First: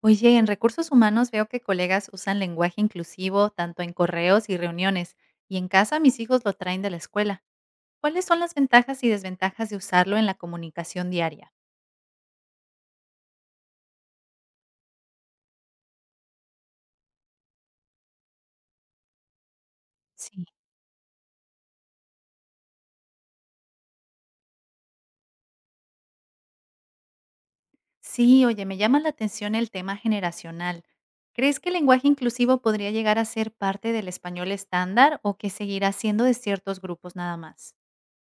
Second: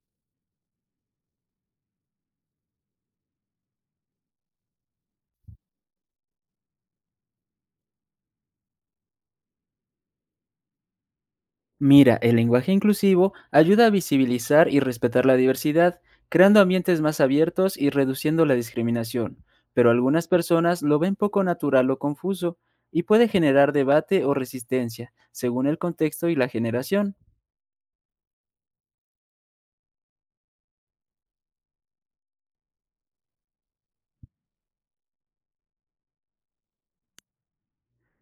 Oye, en recursos humanos veo que colegas usan lenguaje inclusivo tanto en correos y reuniones, y en casa mis hijos lo traen de la escuela. ¿Cuáles son las ventajas y desventajas de usarlo en la comunicación diaria? Mira, el lenguaje inclusivo ayuda a visibilizar y respetar la diversidad, creando ambientes más abiertos y reduciendo la discriminación, pero algunas Sí. personas lo ven poco natural o confuso y puede generar debate o resistencia, según el contexto y la generación. Sí, oye, me llama la atención el tema generacional. ¿Crees que el lenguaje inclusivo podría llegar a ser parte del español estándar o que seguirá siendo de ciertos grupos nada más?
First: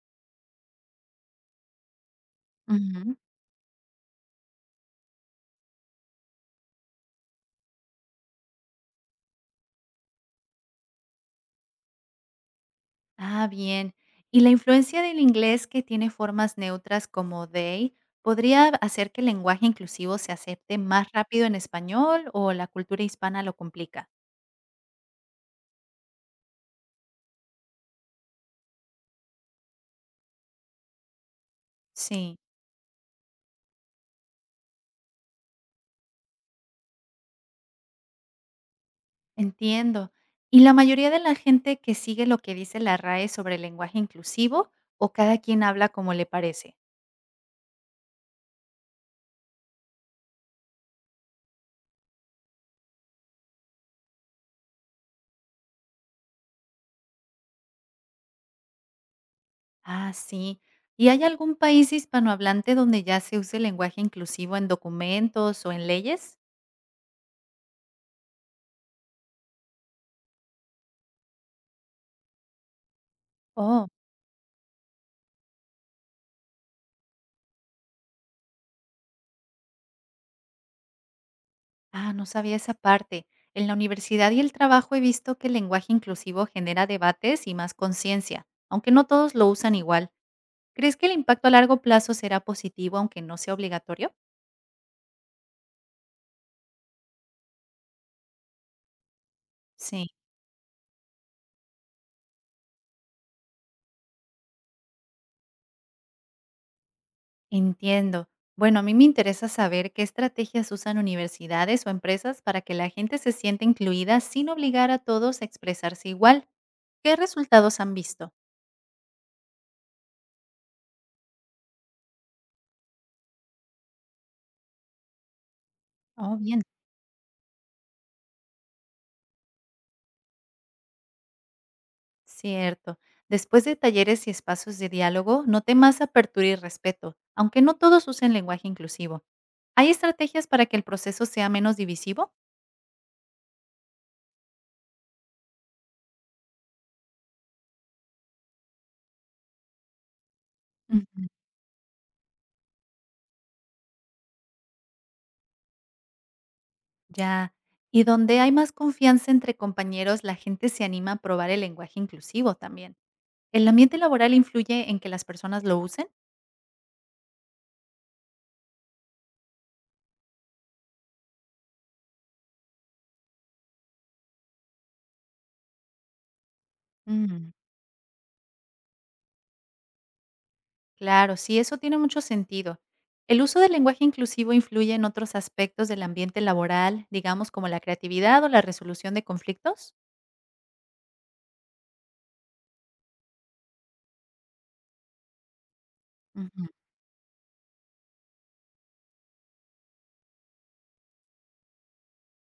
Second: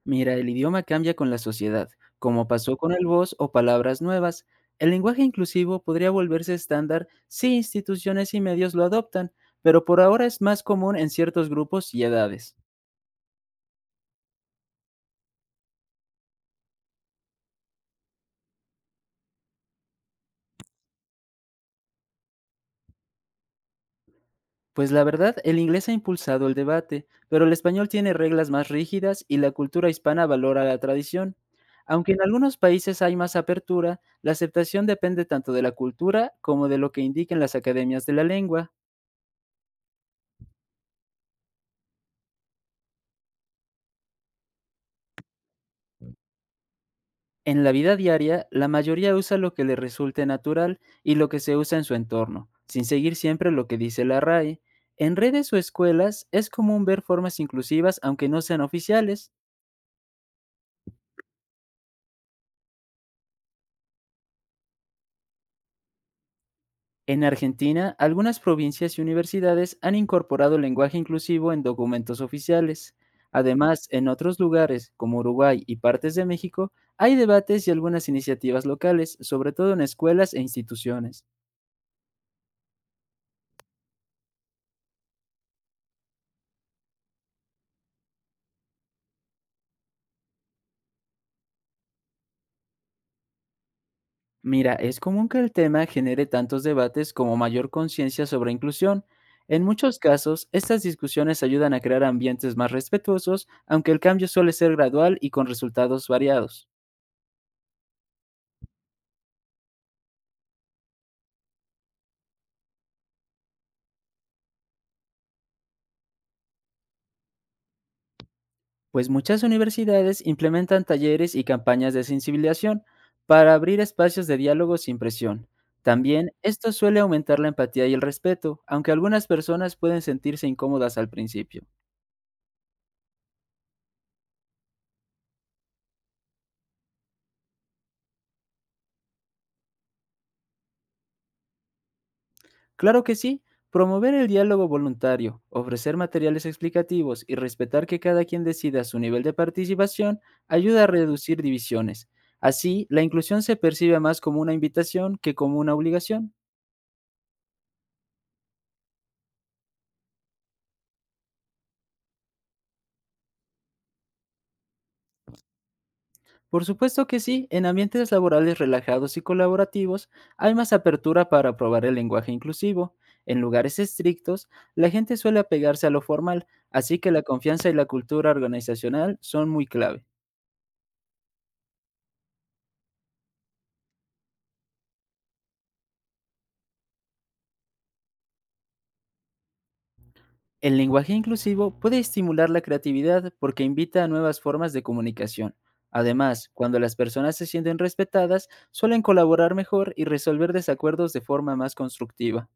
Mira, el idioma cambia con la sociedad, como pasó con el Ujú. voz o palabras nuevas. El lenguaje inclusivo podría volverse estándar si instituciones y medios lo adoptan, pero por ahora es más común en ciertos grupos y edades. Ah, bien. ¿Y la influencia del inglés que tiene formas neutras como they podría hacer que el lenguaje inclusivo se acepte más rápido en español o la cultura hispana lo complica? Pues la verdad, el inglés ha impulsado el debate, pero el español tiene reglas más rígidas y la cultura hispana valora la tradición. Aunque en Sí. algunos países hay más apertura, la aceptación depende tanto de la cultura como de lo que indiquen las academias de la lengua. Entiendo. ¿Y la mayoría de la gente que sigue lo que dice la RAE sobre el lenguaje inclusivo o cada quien habla como le parece? En la vida diaria, la mayoría usa lo que le resulte natural y lo que se usa en su entorno, sin seguir siempre lo que dice la RAE. En redes o escuelas es común ver formas inclusivas aunque no sean oficiales. Ah, sí. ¿Y hay algún país hispanohablante donde ya se use el lenguaje inclusivo en documentos o en leyes? En Argentina, algunas provincias y universidades han incorporado lenguaje inclusivo en documentos oficiales. Además, Oh. en otros lugares, como Uruguay y partes de México, hay debates y algunas iniciativas locales, sobre todo en escuelas e instituciones. Ah, no sabía esa parte. En la universidad y el trabajo he visto que el lenguaje inclusivo genera debates y más conciencia, aunque no todos lo usan igual. ¿Crees que el impacto a largo plazo será positivo aunque no sea obligatorio? Mira, es común que el tema genere tantos debates como mayor conciencia sobre inclusión. En muchos Sí, casos, estas discusiones ayudan a crear ambientes más respetuosos, aunque el cambio suele ser gradual y con resultados variados. entiendo. Bueno, a mí me interesa saber qué estrategias usan universidades o empresas para que la gente se sienta incluida sin obligar a todos a expresarse igual. ¿Qué resultados han visto? Pues muchas universidades implementan talleres y campañas de sensibilización para abrir espacios de diálogo sin presión. También Oh, bien. esto suele aumentar la empatía y el respeto, aunque algunas personas pueden sentirse incómodas al principio. Cierto. Después de talleres y espacios de diálogo, noté más apertura y respeto, aunque no todos usen lenguaje inclusivo. ¿Hay estrategias para que el proceso sea menos divisivo? Claro que sí, promover el diálogo voluntario, ofrecer materiales explicativos y respetar que cada quien decida su nivel de participación ayuda a Ujú. reducir divisiones. Así, la inclusión se percibe más como una invitación que como una obligación. Ya. Y donde hay más confianza entre compañeros, la gente se anima a probar el lenguaje inclusivo también. ¿El ambiente laboral influye en que las personas lo usen? Por supuesto que sí, en ambientes laborales relajados y colaborativos hay más apertura para probar el lenguaje inclusivo. En lugares estrictos, la gente suele apegarse a lo formal, así que la Mm. confianza y la cultura organizacional son muy clave. Claro, sí, eso tiene mucho sentido. ¿El uso del lenguaje inclusivo influye en otros aspectos del ambiente laboral, digamos como la creatividad o la resolución de conflictos? El lenguaje inclusivo puede estimular la creatividad porque invita a nuevas formas de comunicación. Además, Ujú. cuando las personas se sienten respetadas, suelen colaborar mejor y resolver desacuerdos de forma más constructiva.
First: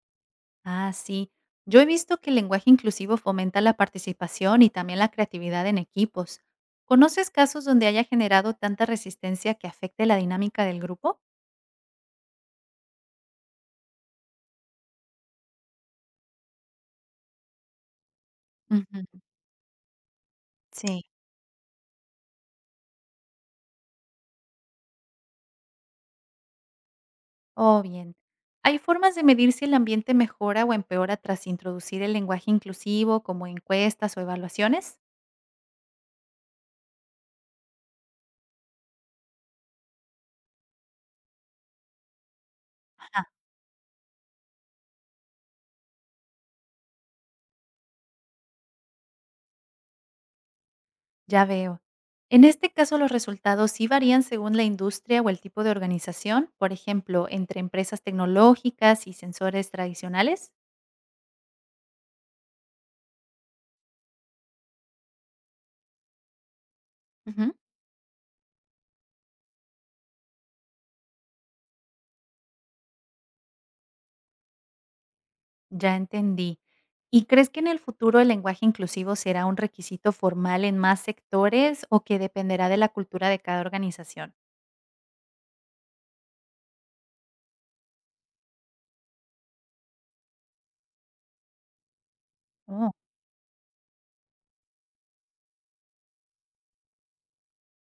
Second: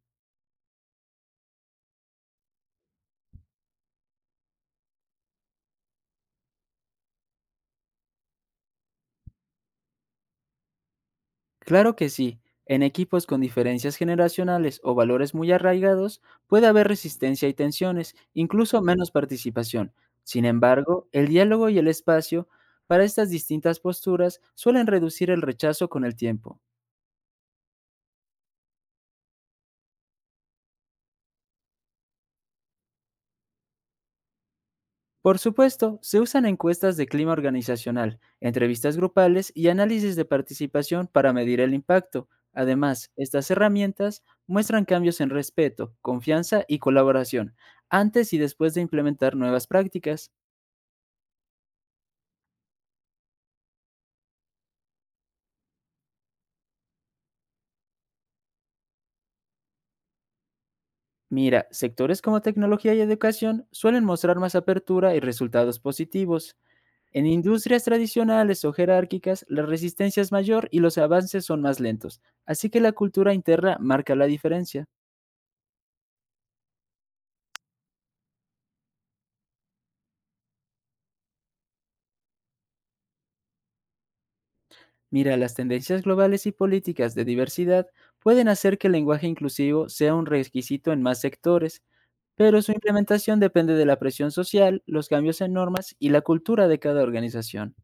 Ah, sí. Yo he visto que el lenguaje inclusivo fomenta la participación y también la creatividad en equipos. ¿Conoces casos donde haya generado tanta resistencia que afecte la dinámica del grupo? Claro que sí, en equipos con diferencias generacionales o valores muy arraigados puede haber resistencia y tensiones, incluso menos Ujú, participación. Sin sí. embargo, el diálogo y el espacio para estas distintas posturas suelen reducir el rechazo con el tiempo. Oh, bien. ¿Hay formas de medir si el ambiente mejora o empeora tras introducir el lenguaje inclusivo, como encuestas o evaluaciones? Por supuesto, se usan encuestas de clima organizacional, entrevistas grupales y análisis de participación para medir el impacto. Además, Ajá. estas herramientas muestran cambios en respeto, confianza y colaboración, antes y después de implementar nuevas prácticas. Ya veo. En este caso, los resultados sí varían según la industria o el tipo de organización, por ejemplo, entre empresas tecnológicas y sensores tradicionales. Mira, sectores como tecnología y educación suelen mostrar más apertura y resultados positivos. En Ujú. industrias tradicionales o jerárquicas, la resistencia es mayor y los avances son más lentos, así que la cultura interna marca la diferencia. Ya entendí. ¿Y crees que en el futuro el lenguaje inclusivo será un requisito formal en más sectores o que dependerá de la cultura de cada organización? Mira, las tendencias globales y políticas de diversidad pueden hacer que el lenguaje inclusivo sea un requisito en más sectores, pero su Oh, implementación depende de la presión social, los cambios en normas y la cultura de cada organización.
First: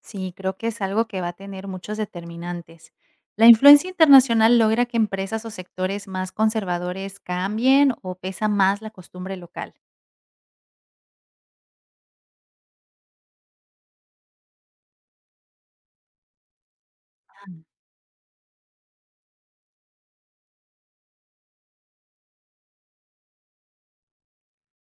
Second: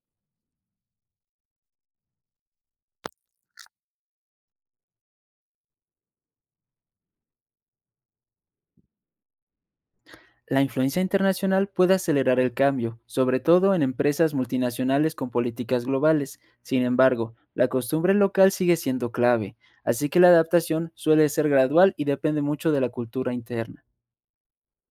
sí, creo que es algo que va a tener muchos determinantes. ¿La influencia internacional logra que empresas o sectores más conservadores cambien o pesa más la costumbre local? La influencia internacional puede acelerar el cambio, sobre todo en empresas multinacionales con políticas globales. Sin embargo, Ah, la costumbre local sigue siendo clave, así que la adaptación suele ser gradual y depende mucho de la cultura interna.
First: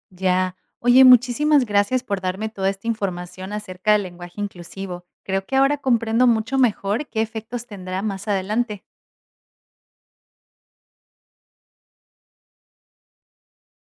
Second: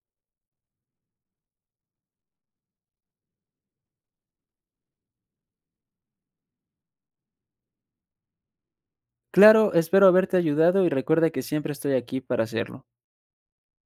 ya. Oye, muchísimas gracias por darme toda esta información acerca del lenguaje inclusivo. Creo que ahora comprendo mucho mejor qué efectos tendrá más adelante. Claro, espero haberte ayudado y recuerda que siempre estoy aquí para hacerlo.